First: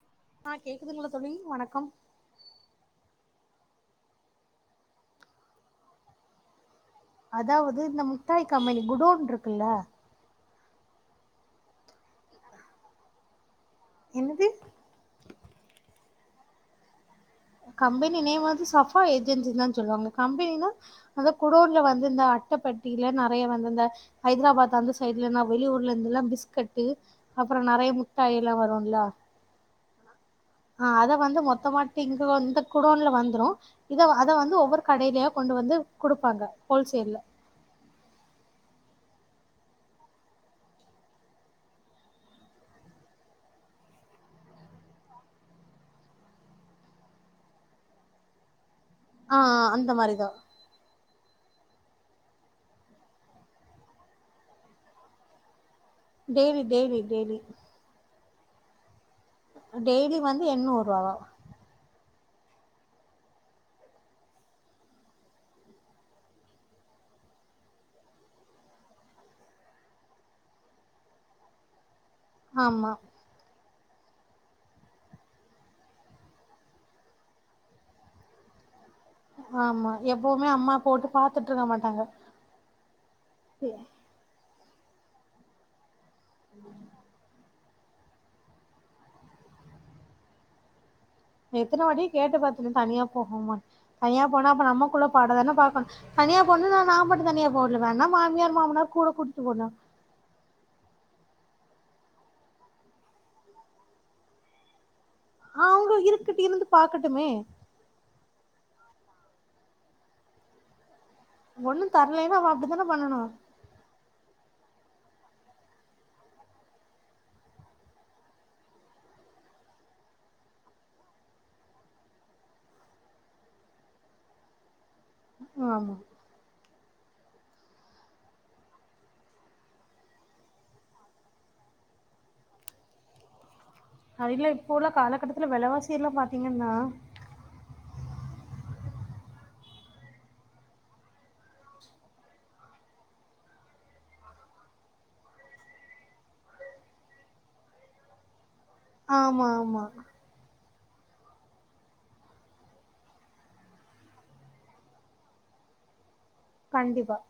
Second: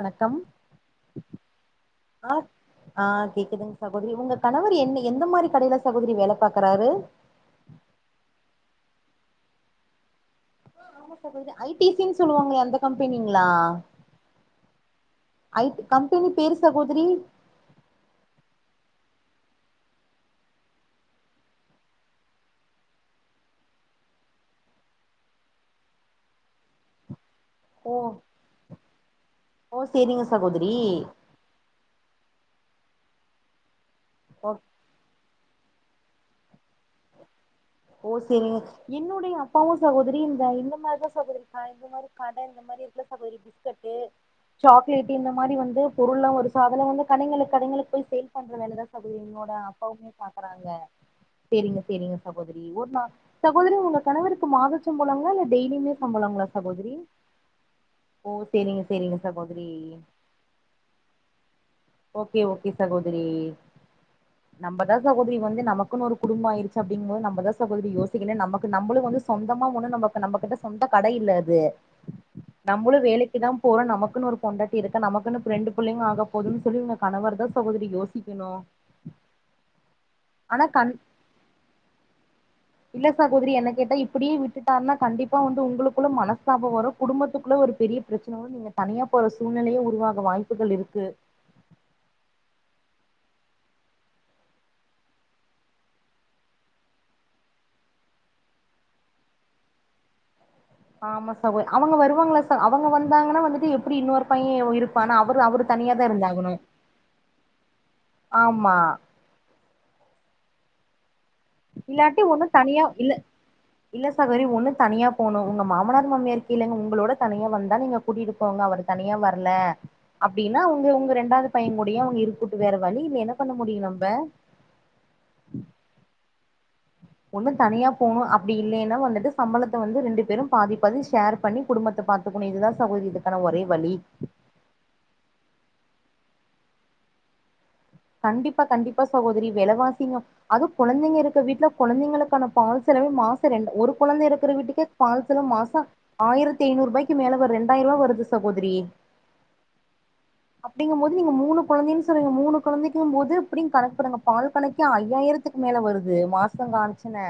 வணக்கம் ஆ கேக்குதுங்களா தோழி வணக்கம் ஆ ஆ கேக்குதுங்க சகோதிரி உங்க கணவர் என்ன எந்த மாதிரி கடையில சகோதிரி வேலை பாக்குறாரு அதாவது இந்த முட்டாய் கம்பெனி குடோன் இருக்குல்ல ஆமா சகோதிரி ஐ டி சினு சொல்லுவாங்களே அந்த கம்பெனிங்களா என்னது ஐ கம்பெனி பெயரு சகோதிரி கம்பெனி நேம் வந்து சபா ஏஜென்சின் தா சொல்லுவாங்க கம்பெனினா அந்த குடோன்ல வந்து இந்த அட்டப்பட்டியில நெறைய வந்து இந்த ஹைதராபாத் அந்த சைடுல வெளியூர்ல இருந்து எல்லா பிஸ்கட்டு அப்றோ நெறைய ஓ முட்டாய் எல்லா வரும் லா ஓ செரிங்க சகோதிரி மொத்தமாட்டு இங்க வந்து குடோன்ல வந்துறோம் இத அத ஓ வந்து ஒவ்வொரு கடையிலயா கொண்டு வந்து குடுப்பாங்க ஹோல்சேல்ல ஓ சேரிங்க என்னுடைய அப்பாவும் சகோதரி இந்த இந்த மாரிதா சகோதரி மாதிரி கடை இந்த மாதிரி இருக்குல சகோதரி பிஸ்கட்டு சாக்லேட் இந்த மாதிரி வந்து பொருள் எல்லா வரு அதெலா வந்து கடைளுக்கு கடைளுக்கு போய் சேல் பண்ற வேலைதா ஆ என்னோட அந்த அப்பாவுமே மாரிதா பாக்குறாங்க சேரிங்க சேரிங்க சகோ தரி ஒர் நா சகோதரி உங்க கணவருக்கு மாதச்சம்பொலங்களா இல்ல டெய்லியுமே சம்பளங்களா டெய்லி சகோதரி டெய்லி டெய்லி ஓ சேரிங்க சேரிங்க சகோதரி டெய்லி வந்து எண்ணூறு ரூபாதா ஓகே ஓகே சகோதரி நம்மதா சகோதரி வந்து நமக்குன்னு ஒரு குடும்போ ஆயிருச்சு அப்டிங்கு போது நம்மதா சகோதரி யோசிக்கனு நமக்கு நம்மளு வந்து சொந்தமா ஒண்ணு நமக்கு நம்ம கிட்ட சொந்த கட இல்ல அது ஆமா நம்மளு வேலைக்கு தா போற நமக்குன்னு ஒரு பொண்டாட்டி இருக்கு நமக்குன்னு ரெண்டு பிள்ளங்க ஆக போது சொல்லுங்க கணவர் தா சகோதரி யோசிக்கணு ஆமா எப்பவுமே ஆனா அம்மா கண போட்டு பாத்துட்டு இருக்க மாட்டாங்க இல்ல சகோதரி என்ன கேட்டா இப்படியு விட்டுட் டார்னா கண்டிப்பா வந்து உங்களுக்கு கூட மனஸ்தாபோ வரு குடும்பத்துக் குள்ள ஒரு பெரிய பிரச்சன வரு நீங்க தனியா போற சூழ்நிலயே உருவாக வாய்ப்புகள் இருக்கு எத்தன வாட்டி கேட்டு பாத்துட்டே தனியா போவோமா தனியா போனா அப்ப நம்மக்குள்ள பாட தான பாக்கணு தனியா போண்ணு நா நாம மட்டு தனியா போடல வேனா வேணுனா மாமியார் மாமனார் கூட கூட்டு போனோ ஆமா சகோ அவுங்க வருவாங்களா சகோ அவங்க வந்தாங்கன்னா வந்துட்டு எப்டி இன்னொரு பைய பண அவரு அவுரு அவங்க தனியா தா இருக்கட்டு இருந்தாகணு இருந்து பாக்கட்டுமே ஆமா ஒண்ணு இல்லாட்டி தரலைன்னா ஒண்ணு அவ தனியா அப்டித்தான இல்ல பண்ணனு இல்ல சகோதரி ஒண்ணு தனியா போணு உங்க மாமனார் மாமியார கேளுங்க உங்களோட தனியா வந்தா நீங்க கூட்டிட்டு போங்க அவரு தனியா வரல அப்டின்னா அவங்க உங்க ரெண்டாது பைய கூடயே அவங்க இருக்கட்டு வேற வழி இல்ல என்ன பண்ண முடியு நம்ப ஆமா ஒண்ணு தனியா போணு அப்டி இல்லைன்னா வந்துட்டு சம்பளத்த வந்து ரெண்டு பேரு பாதி பாதி ஷேர் பண்ணி குடும்பத்த பாத்துக்கணு இதுதா சகோதரி இதுக்கான ஒரே வழி அது இல்ல இப்போ உள்ள காலகட்டத்துல வெலவாசி கீழ பாத்தீங்கன்னா கண்டிப்பா கண்டிப்பா சகோதரி விலைவாசிங்க அது கொழந்தைங்க இருக்கற வீட்டுல கொழந்தைங்களுக்கான பால் செலவே மாசோ ரெண்டு ஒரு கொழந்த இருக்கிற வீட்டுக்கே பால் செலவு ஆயிரத்து ஐந்நூறு ரூபாய்க்கு மேல ஒரு ரெண்டாயிர ரூபா வருது சகோ ஆமா ஆமா அப்டிங்கும் போது நீங்க மூணு கொழந்தன்னு சொல்றிங்க மூணு கொழந்தைக்கும் போது அப்டினு கணக்கு பண்ணுங்க பால் கணக்கே ஐயாயிரத்துக்கு மேல வருது இது மாச கண்டிப்பா காணிச்சுனே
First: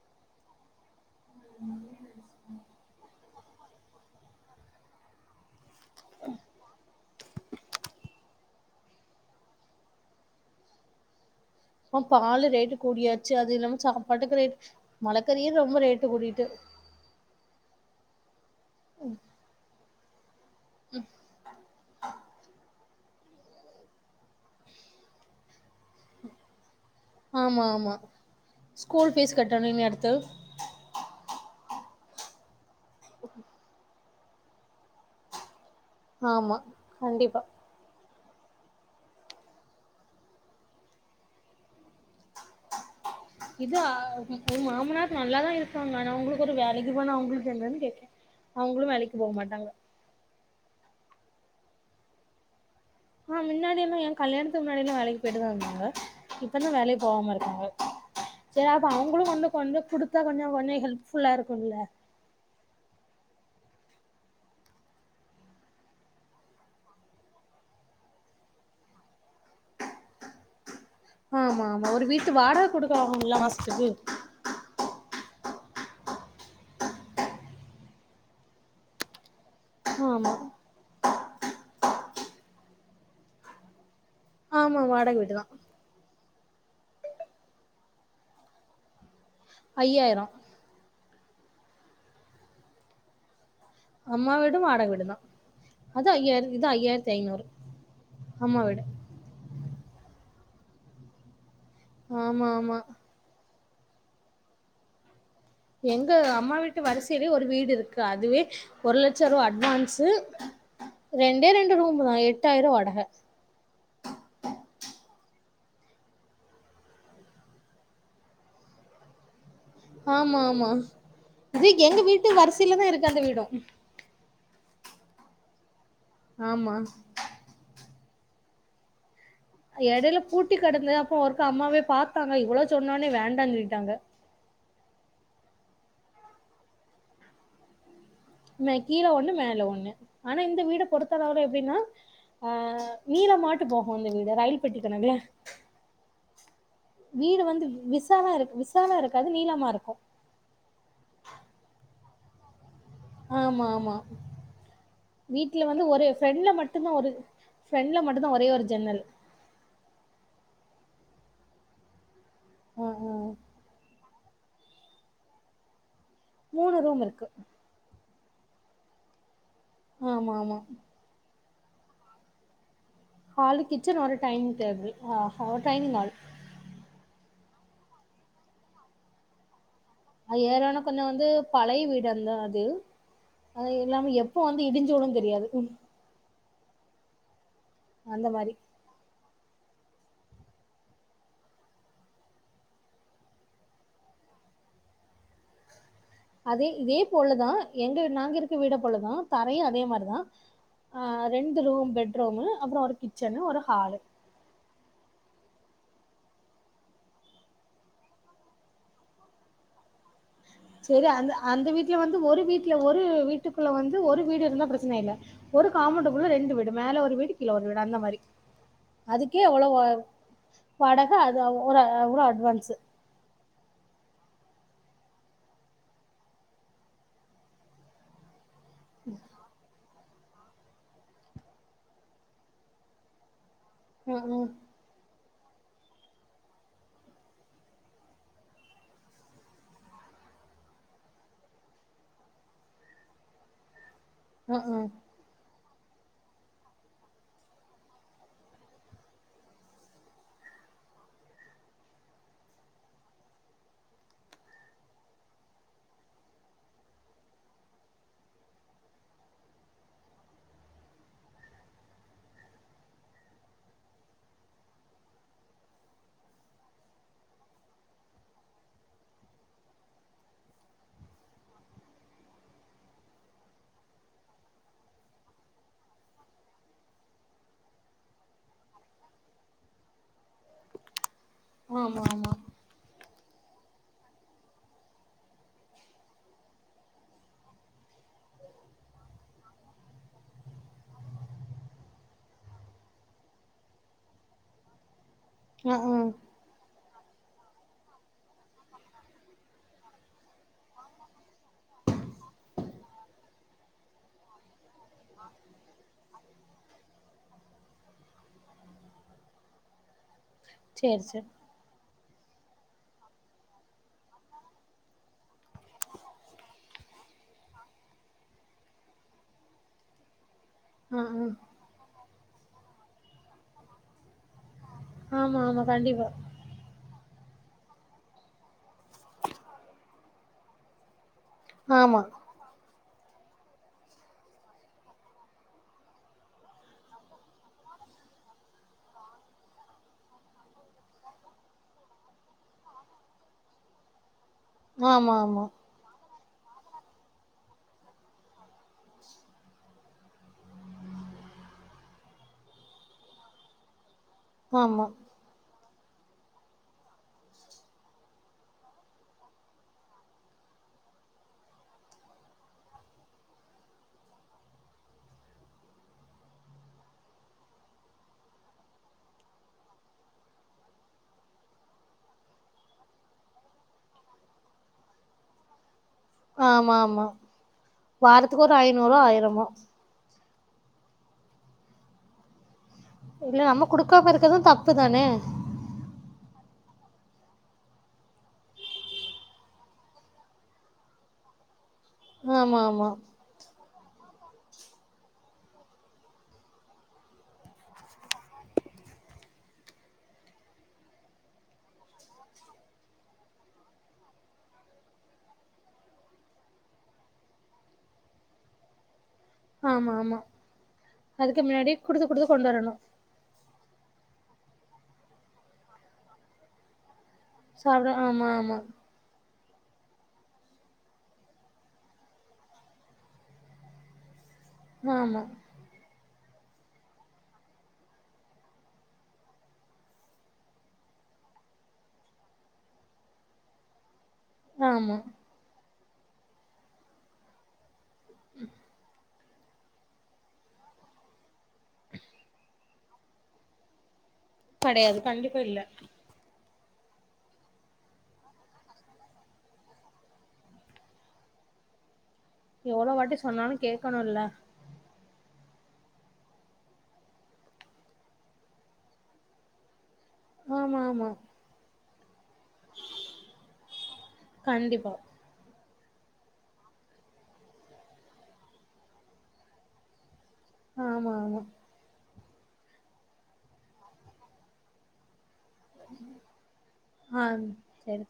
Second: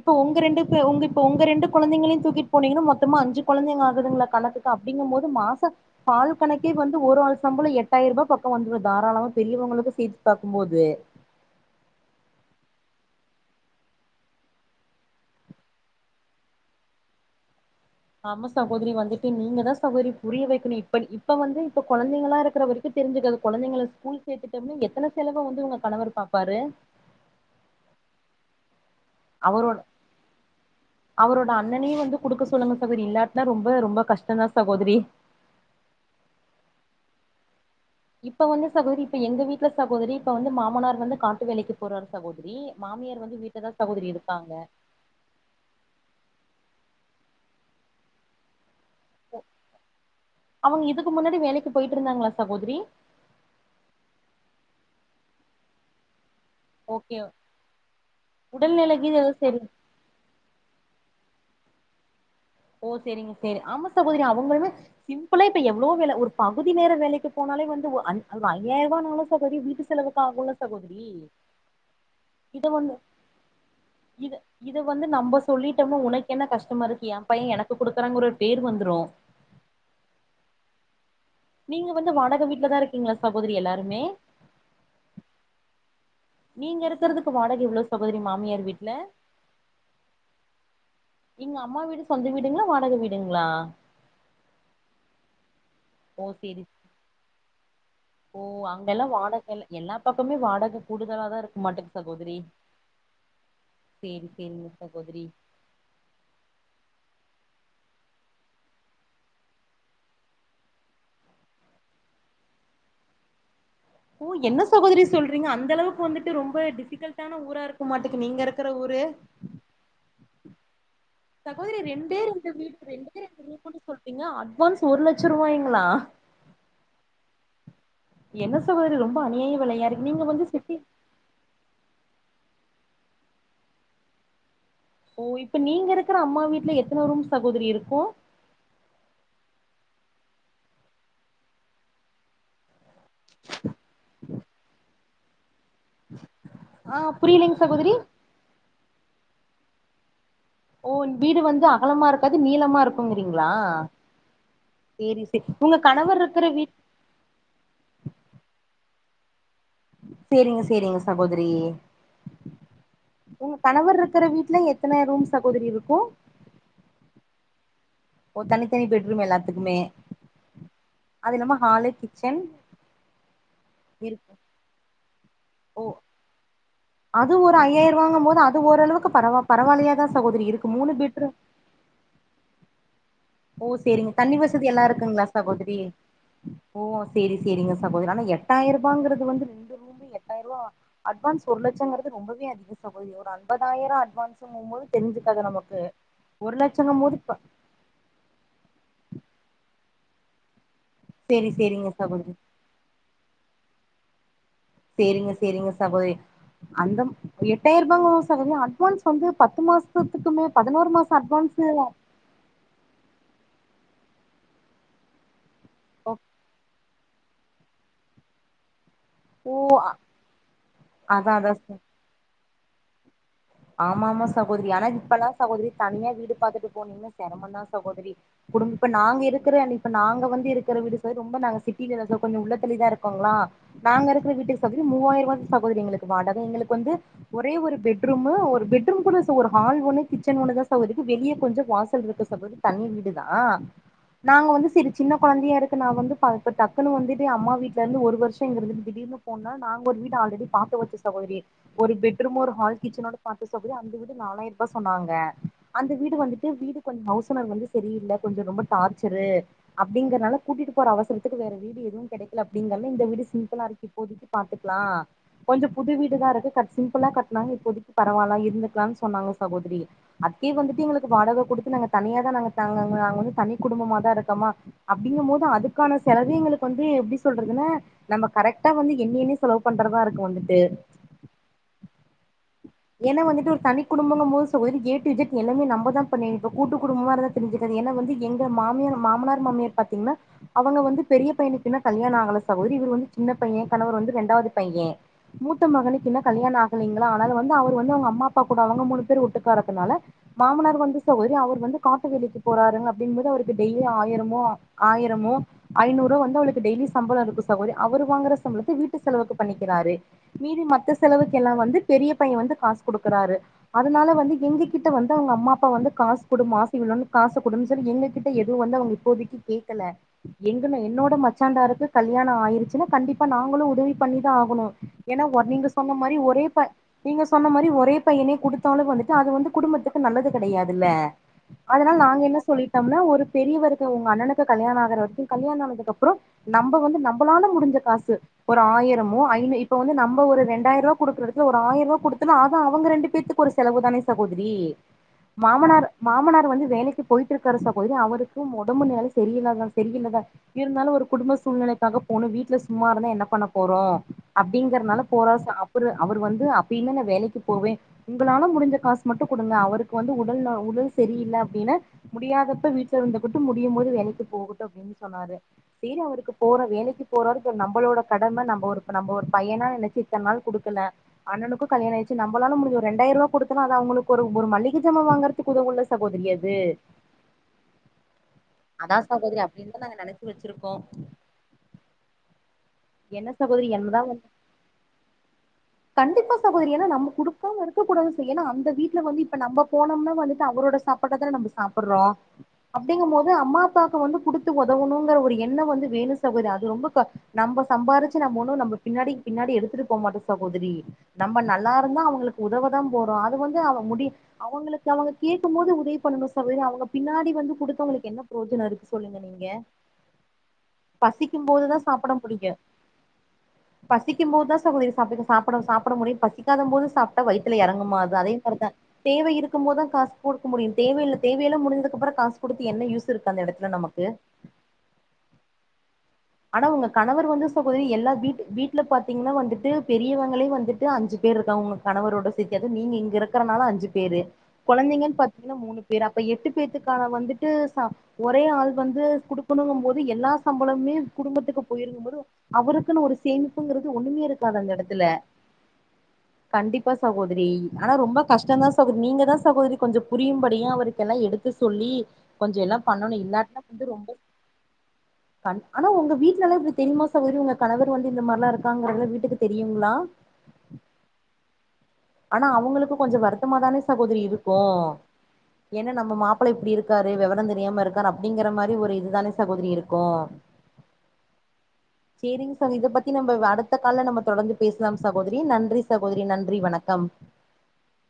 இப்ப உங்க ரெண்டு பே உங்க இப்போ உங்க ரெண்டு கொழந்தங்களையும் தூக்கிட்டு போனீங்கன்னா மொத்தமா அஞ்சு கொழந்தைங்க ஆகுதுங்களா கணத்துக்கு அப்டிங்கும் போது மாச பால் பண்ணக்கே வந்து ஒரு ஆள் சம்பளோ எட்டாயிர் ரூபா பா இப்போ வந்துரு தாராளமா பெரியவங்களுக்கு சேத்து பாக்கும்போது ஆ பால் ரேட்டு கூடியாச்சு அது இல்லாம சாப்பட்டுக்கு ரேட் மலைக்கறியு ரொம்ப ரேட்டு கூடிட்டு ஆமாஸ் சகோதரி வந்துட்டு நீங்க தா சொ சகோதரி புரிய வக்கணு இப்படி இப்ப வந்து இப்ப கொழந்தைங்களா இருக்கிற வரைக் தெரிஞ்சக்கது கொழந்தைங்கள ஸ்கூல் சேர்த்துட்டோம்னே எத்தன செலவ வந்து உங்க கணவர் பாப்பாரு ஆமா ஆமா ஸ்கூல் ஃபீஸ் கட்டணு அவரோட இனி அடுத்து அவரோட அண்ணனையு வந்து குடுக்க சொல்லுங்க சகோதரி இல்லாட்டா ரொம்ப ரொம்ப கஷ்டோதா சகோதரி ஆமா கண்டிப்பா இப்ப வந்து சகோதரி இப்ப எங்க வீட்டுல சகோதரி இப்ப வந்து மாமனார் வந்து காட்டு வேலைக்கு போறாரு சகோதரி மாமியார் வந்து வீட்லதா இதா சகோதரி இருக்காங்க மாமனார் நல்லாாதா இருக்காங்க ஆனா அவங்களுக்கு ஒரு வேலைக்கு போனா அவங்களுக் என்னனு கேக்கே அவங்களு வேலைக்கு போமாட்டாங்க அவங்க இதுக்கு முன்னாடி வேலைக்கு போயிட்டு இருந்தாங்களா சகோதரி ஆ முன்னாடிெல்லா ஏன் கல்யாணத்துக்கு முன்னாடிெல்லா வேலைக்கு போயிட்டுதா இருந்தாங்க இப்ப தா வேலைக்கு ஓகே போகாம இருக்காங்க செரி அப்ப உடல்நிலைக்கு அவங்களு ஏதோ வந்து சரி கொஞ்சொ குடுத்தா கொஞ்சொ கொஞ்சொ ஹெல்ப்ஃபுல்லா இருக்கும்ல்ல ஓ செரிங்க செரி ஆமா சகோதரி அவங்களுமே சிம்பிளா இப்ப எவ்வளோ வேல ஒரு பகுதி நேர வேலைக்கு போனாலே வந்து ஒரு அஞ் ஐயாயி ரூவானாலு சகோரி வீட்டு செலவுக் ஆகுல்ல சகோதரி ஆமாமா ஒரு வீட்டு வாடக இத வந்து குடுக்குறாங்கல்லா மாசத்துக்கு சொல்லிட்டோனா உனக்கு என்ன கஷ்டமா இருக்கியா ஃபைய் எனக்கு கொடுக்குறாங்க ஒரு பேர் வந்துரு ஆமா நீங்க வந்து வாடக வீட்டு்ல தா இருக்கீங்களா சகோதரி எல்லாருமே ஆமா வாடக வீடு தா நீங்க இருக்கறதுக்கு வாடக எவ்வளவு சகோதரி மாமியார் வீட்ல அய்யாயிரோ உங்க அம்மா வீடு சொந்த வீடுங்களா வாடக வீடுங்களா அம்மா வீடு வாடக வீடு தா அது ஓ ஐயாயிர இது சேரி ஜயாயிரத்தி ஐநூறு ஓ அம்மா வீடு அங்க எல்லா வாடகல எல்லா பக்கமே வாட உனக்கு கூடுதலா தா இருக்கு மாட்டுக்கு சகோதரி ஆமா ஆமா செரி செரி சகோதரி எங்க அம்மா வீட்டு வரிசையிலே ஒரு வீடு இருக்கு அதுவே ஒரு லட்ச ரூவா அட்வான்ஸ் ரெண்டே ரெண்டு ரூம் தா எட்டாயிரோ வாடக ஓ என்ன சகோதரி சொல்றீங்க அந்த அளவுக் வந்துட்டு ரொம்ப டிபிகல்டான ஊரா இருக்கு மாட்டேங்குது நீங்க இருக்கற ஊரு ஆமா ஆமா இது சகோதரி எங்க ரெண்டே வீட்டு ரெண்டு வரிசையில வீடு தா இருக்கு ரெண்டே அந்த ரெண்டு வீடு ரூமுனு சொல்றீங்க அட்வான்ஸ் ஒரு லட்ச ரூவாய்ங்களா ஆமா என்ன சகோதரி ரொம்ப அநியாய விலையா இருக்கு எடையில நீங்க வந்து பூட்டி சிட்டி கெடந்தது அப்போ ஒருக்கா அம்மாவே பாத்து பாத்தாங்க இவ்ளோ சொன்னே ஒன்னே வேண்டானு சொல்லிட்டாங்க ஓ இப்ப நீங்க இருக்கிற அம்மா வீட்ல எத்தன ரூம் சகோதரி இருக்கு கீழ ஒண்ணு மேல ஒண்ணு ஆனா இந்த வீட பொறுத்தளவுல எப்டின்னா ஆ நீள மாட்டு போகும் இந்த வீடு ரயில் பெட்டிக்கணக்குல ஆ வீடு புரியலைங்க வந்து சகோதரி விசாலா இருக்கு விச் சாலம இருக்காது நீளமா இருக்கு ஓ வீடு வந்து அகலமா இருக்காது நீளமா இருக் ஆமா ஆமா சேரி சேரி வீட்ல உங்க வந்து ஒரே கணவர் இருக்கிற ஃப்ரெண்ட்ல வீட் மட்டும் தா ஒரு ஃப்ரெண்ட்ல மட்டும் தா ஒரே ஒரு ஜன்னல் சேரிங்க சேரிங்க சகோதரி ஆ ஆ இருக்குற வீட்ல எத்தன ரூம் சகோதரி இருக்கு மூணு ரூம் இருக்கு ஒ தனி தனி பெட்ரூம் எல்லா ருக்குமே ஆமா ஆமா அது என்னமா ஹாலு கிச்சன் ஹாலு கிச்சன் ஒரு இருக்கு டைனிங் டேபிள் ஆ ஒ ஓ டைனிங் ஹால் அது ஒரு ஐயாயிரம் ரூவாங்கும் போது அது ஓரளவுக்கு பரவ பரவால்லையா ஐய்யாயிறம் கொஞ்சே வந்து பழைய வீடு அந்த அது ஓ அது செரிங்க இல்லாம தண்ணி எப்போ வந்து வசதி எல்லா இடிஞ்சு விழுன்னு இருக்குங்களா தெரியாது ம், சகோதரி ஓ செரி செரிங்க சகோதரி ஆனா அந்த மாரி எட்டாயிர ரூபாங்கிறது வந்து ரெண்டு ரூமு எட்டாயிர ரூபா அட்வான்ஸ் ஒரு லட்சங்கிறது ரொம்பவே அதிக சகோதரி ஒரு அம்பதாயிரோ அட்வான்ஸ்கும்போது தெரிஞ்சக்கத நமக்கு ஒரு அதே இதே லட்சங்கும் போது இப்ப போல தா எங்க நாங்க இருக் வீட போல தா தரையும் அதே மாரி தா ஆ சேரி ரெண்டு சேரிங்க ரூம் பெட் சகோதரி ரூமு அப்றோ ஒரு கிச்சன்னு ஒரு ஹா ஹாலு சேரிங்க சேரிங்க சகோதரி அந்த எட்டாயிர ரூபா அட்வான்ஸ் வந்து பத்து மாசத்துக்குமே பதினோரு சேரி மாசோ அந்த அட்வான்ஸு அந்த வீட்ல வந்து ஒரு வீட்ல ஒரு வீட்டுக்குள்ள வந் து ஒரு வீடு இருந்தா பிரச்சன இல்ல ஒரு காம்பன்டுக்குள்ள ரெண்டு வீடு மேல ஒரு வீடு கீழ ஒரு வீடு அந்த மாரி அதுக்கே ஓ அவ்ளவு வாடக அதா அது அதா அவ்ள அவ்ள அட்வான்ஸு ஆமா ஆமா சகோதரி ஆனா இப்பல்லா சகோதரி தனியா வீடு பாத்துட்டு போனீங்னா செரமொந்தா சகோதரி குடும் இப்ப நாங்க இருக்கிற [unintelligible] இப்ப நாங்க வந்து இருக்கிற வீடு சொ ரொம்ப நாங்க சிட்டில இல்ல ச கொஞ்ச உள்ளத் தள்ளிதா இருக்கோங்களா நாங்க ம் இருக்குற ம் வீட்டுக்கு சகோதரி மூவாயருவா சகோதரி எங்களுக்கு வாடக எங்களுக்கு வந்து ஒரே ஒரு பெட் ரூமு ஒரு பெட்ரூம் கூட இல்ல சகொ ஒரு ஹால் ஒன்னு கிச்சன் ஒன்னு தா சகோதரி வெளிய கொஞ்ச வாசல் இருக்கு சகோதரி தனி வீடுதா நாங்க ம் வந்து ம் செரி சின்ன கொழந்தையா இரு க்கு நா வந்து இப்ப டக்குனு வந்துட்டு அம்மா வீட்லந்து ஒரு வருஷ இங்க இருந்துட்டு திடீர்னு போன்னா நாங்க ஒரு வீடு ஆல்ரெடி பாத்து வச்ச சகோதரி ஒரு பெட்ரூமு ஒரு ஹால் கிச்சனோட பாத்தோ சகோதரி அந்த வீடு நாலாயருபா சொன்னாங்க அந்த வீடு வந்துட்டு வீடு கொஞ்ச ஹவுஸ் ஓனர் வந்து சரியில்ல கொஞ்சொ ரொம்ப டார்ச்சரு அப்டிங்கறனால கூட்டிட்டு போற அவசரத்துக்கு வேற வீடு எதுவு கெடைக்கல அப்டின்னால இந்த வீடு சிம்பிளா இருக்கு இப்போதைக்கு பாத்துக்லா கொஞ்சொ புது வீடுதா இருக்கு கட் சிம்பிளா கட்னா இ ப்போதக்கி பரவால்ல இருந்துக்லான் சொன்னாங்க சகோதரி அதுக்கே வந்துட்டு எங்களுக்கு வாடக குடுத்து நாங்க தனியாதா நாங்க தாங்க நாங்க வந்து தனி குடும்பமாதா இருக்கமா அப்டிங்கும் போது அதுக்கான செலவு எங்களுக்கு வந்து எப்டி சொல்றதுனா நம்ம கரெக்ட்டா வந்து எண்ணி எண்ணி செலவு பண்றதா இருக்கு வந்துட்டு ஆமா ஆமா ஏன்னா வந்துட்டு ஒரு தனி குடும்பங்கம்மோது சகோதரி ஏ டூ இஜேட் எல்லாமே நம்மதா பண்ணி இப்ப கூட்டு குடும்பமா இருந்தா தெரிஞ்சுக்காது என்ன வந்து எங்க மாமியார் மாமனார் மாமியார் பாத்தீங்னா அவங்க வந்து பெரிய பையனுக்கு இன்னு கல்யாண ஆகல சகோதரி இவர் வந்து சின்ன பைய கணவர் வந்து ரெண்டாவது பைய மூத்த ம் மகனுக்கு ம் இன்னு கல்யாண ஆ கல அதனால வந்து அவர் வந்து அவுங்க அம்மா அப்பா கூட அவுங்க மூணு பேர் ஒட்டுக்காருக்கனால மாமனார் வந்து சகோதரி அவர் வந்து காட்டு வேலைக்கு போறாருங்க அப்டின்மோது அவருக்கு டெய்லி ஆயிரமோ ஆயரமோ ஐநூறோ வந்து அவளுக்கு டெய்லி சம்பள இருக்கு சகோதரி அவரு வாங்குற சம்பளத்த வீட்டு செலவுக்கு பண்ணிக்கிறாரு மீதி மத்த சேரி சேரி செலவுக்கு எல்லா வந்து பெரிய பைய வந்து காசு குடுக்குறாரு அதுனால வந்து எங்ககிட்ட வந்து அவுங்க அம்மா அப்பா வந்து காசு குடு மாச இவ்ளன் காசு குடுன் சொல்லி எங்க கிட்ட எதுவு வந்து அவுங்க இப்போதைக்கு கேக்கல எங்கன ம் என்னோட ம் மச்சான்டாருக்கு கல்யாண ஆயிருச்சுனா கண்டிப்பா நாங்களு உதவி பண்ணிதா ஆகனு ஏனா ஆமா வ ஆமா நீங்க சொன்ன கண்டிப்பா மாரி ஒரே ப நீங்க சொன்ன மாரி ஒரே பையனே குடுத்தாலு வந்துட்டு அது வந்து குடும்பத்துக்கு நல்லது கெடையாதுல்ல அதுனால ஆமா நாங்க என்ன சொல்லி ட்டம்னா ஒரு பெரியவருக்கு உங்க அண்ணனுக்கு கல்யாண ஆகுற வரைக்கு கல்யாண ஆனதுக்கப்றொ நம்ப வந்து நம்பளால முடிஞ்ச காசு ஒரு ஆயிரமோ ஐநூ இப்ப வந்து நம்ப ஒரு ரெண்டாயிருவா குடுக்றதுக்கு ஒ ரு ஆயருவா குடுத்தனா அது அவுங்க ரெண்டு பேத்துக்கு ஒரு செலவு தானே சகோதரி ஆமா ஆமா மாமனார் மாமனார் வந்து வேலைக்கு போயிட்ருக்காரு சகோதரி அவருக்கு உடம்பு நெல சரியில்லதா சரியில்லதா இருந்தாலு ஒரு குடும்ப சூழ்நிலைக்காக போனு வீட்ல சும்மா இருந்து என்ன பண்ண போறோ ஆமா அப்டிங்கறனால போற ச அப் புற அவர் வந் அப்பிடில்ங்க நான் வேலைக்கு போவேன் உங்களால முடிஞ்ச காசு மட்டும் குடுங்க அவருக்கு வந்து உடல் உடல் சரியில்ல அப்டின்னா முடியாதப்ப வீட்டுல இருந்துக்கிட்டு முடியும் போது வேலைக்கு போகட்டும் அப்டின்னு சொன்னாரு செரி அவருக்கு போற வேலைக்கு போறாரு நம்மளோட கடமை நம்ம ஒரு நம்ம ஒரு பையனா நினைச்சு இத்தனை நாள் குடுக்கல அண்ணனுக்கும் கல்யண ஆயிச்சு நம்மளால முடிஞ்ச ஒரு ரெண்டாயிரம் ரூப குடுத்தாலும் அது அவங்களுக்கு ஒரு மலிகை சாமான் வாங்குறதுக்கு உதவும் ல ஆமா ஆமா வாரத்துக்கு ஒரு ஐந்நூறோ ஆயிரமோ வச்சிருப்போம் நம்ம குடுக்காம இருக்கதும் தப்புதானே என்ன சகோதரி ஏன்ன நம்ம குடுக்காம இருக்க கூடாது ஏன்ன அந்த வீட்ல வந்து இப்ப நம்ம போனோம்னா வந்துட்டு அவரோட சாப்பாட்ட தா நம்ம சாப்பிடுறோம் ஆமா ஆமா அப்டிங்கும் போது அம்மா அப்பாக்கு வந்து குடுத்து உதவணுங்கிற ஒரு எண்ணம் வந்து வேணும் சகோதரி அது ரொம்ப நம்ம சம்பாரிச்சு நம்ம ஒண்ணும் நம்ம பின்னாடி பின்னாடி எடுத்துட்டு போக மாட்டோம் சகோதரி நம்ம நல்லா இருந்தா அவங்களுக்கு உதவ தா போறோம் அது வந்து அவ முடி அவங்களுக்கு அவங்க கேட்கும் போது உதவி பண்ணணும் சகோதரி அவங்க பின்னாடி வந்து குடுத்தவங்களுக்கு என்ன பிரயோஜனம் இருக்கு சொல்லுங்க நீங்க ஆமா ஆமா அதுக்கு பசிக்கும்போது முன்னாடி தா குடுத்து சாப்பிட குடுத்து கொண்டு பிடிக்கும் வரணு பசிக்கும்போது தா [unintelligible] சாப் சாப்பிட முடியும் பசிக்காதும் போது சாப் வயத்துல சாப்ட இறங்கமா ஆமா அதே மாரி ஆமா தா தேவை இருக்கு குடுக்கும் போதான் காசு குடுக்க முடியும் தேவையில்லை தேவையல்ல முடிஞ்சதுக்கு அப்றோ காசு குடுத்து என்ன யூஸ் இருக்கு அந்த இடத்துல நமக்கு ஆமா ஆனா உங்க கணவர் வந்து சகோதரி எல்லா வீட் வீட்ல பாத்தீங்கன்னா வந்துட்டு பெரியவங்களே வந்துட்டு அஞ்சு பேர் இருக்காங்க உங்க கணவரோட சேத்தி அதாது நீங்க இங்க இருக்கிறனால அஞ்சு பேர் பேரு ஆமா கொழந்தைங்கன்னு பாத்தீங்கன்னா மூணு பே வேற அப்ப எட்டு பேத்தக்கான வந்துட்டு ஒரே ஆள் வந்து குடுக்கணும் போது எல்லா சம்பளமுமே குடும்பத்துக்கு போயிருக்கும் போது அவருக்குனு ஒரு சேமிப்புங்கிறது ஒன்னுமே கடையாது கண்டிப்பா இல்ல கண்டிப்பா சகோதரி ஆனா ரொம்ப கஷ்டம் தா சகோதரி நீங்க தான் சகோதரி கொஞ்சம் புரியும்படியும் அவருக்கெல்லாம் எடுத்து சொல்லி கொஞ்சம் எல்லா எவ்வளோ வாட்டி பண்ணணும் இல்லாட்ட சொன்னாலு வந்து ரொம்ப கேட்கணுல்ல அன் ஆனா உங்க வீட்ல எல்லா இப்டி தெரிமா சகோதரி உங்க கணவர் வந்து இந்த மாரி எல்லா இருக்கிறாங்க உங்க வீட்டுக்கு தெரியுங்களா ஆமா ஆமா ஆனா அவுங்களுக்கு கொஞ்சோ வருத்தம தானே சகோதரி இருக்கும் கண்டிப்பா ஏன்னா நம்ம மாப்பிளை இப்டி இருக்காரு விவரம் தெரியாம இருக்காரு அப்டிங்கிற மாரி ஒரு இதுதானே சகோதரி இருக்கு ஆமா ஆமா செரிங்க சகோ இதை பத்தி நம்ம அடுத்த கால நம்ம தொடர்ந்து பேசலாம் ச சகோதரி நன்றி சகோதரி நன்றி வணக்கம் ஆ சரி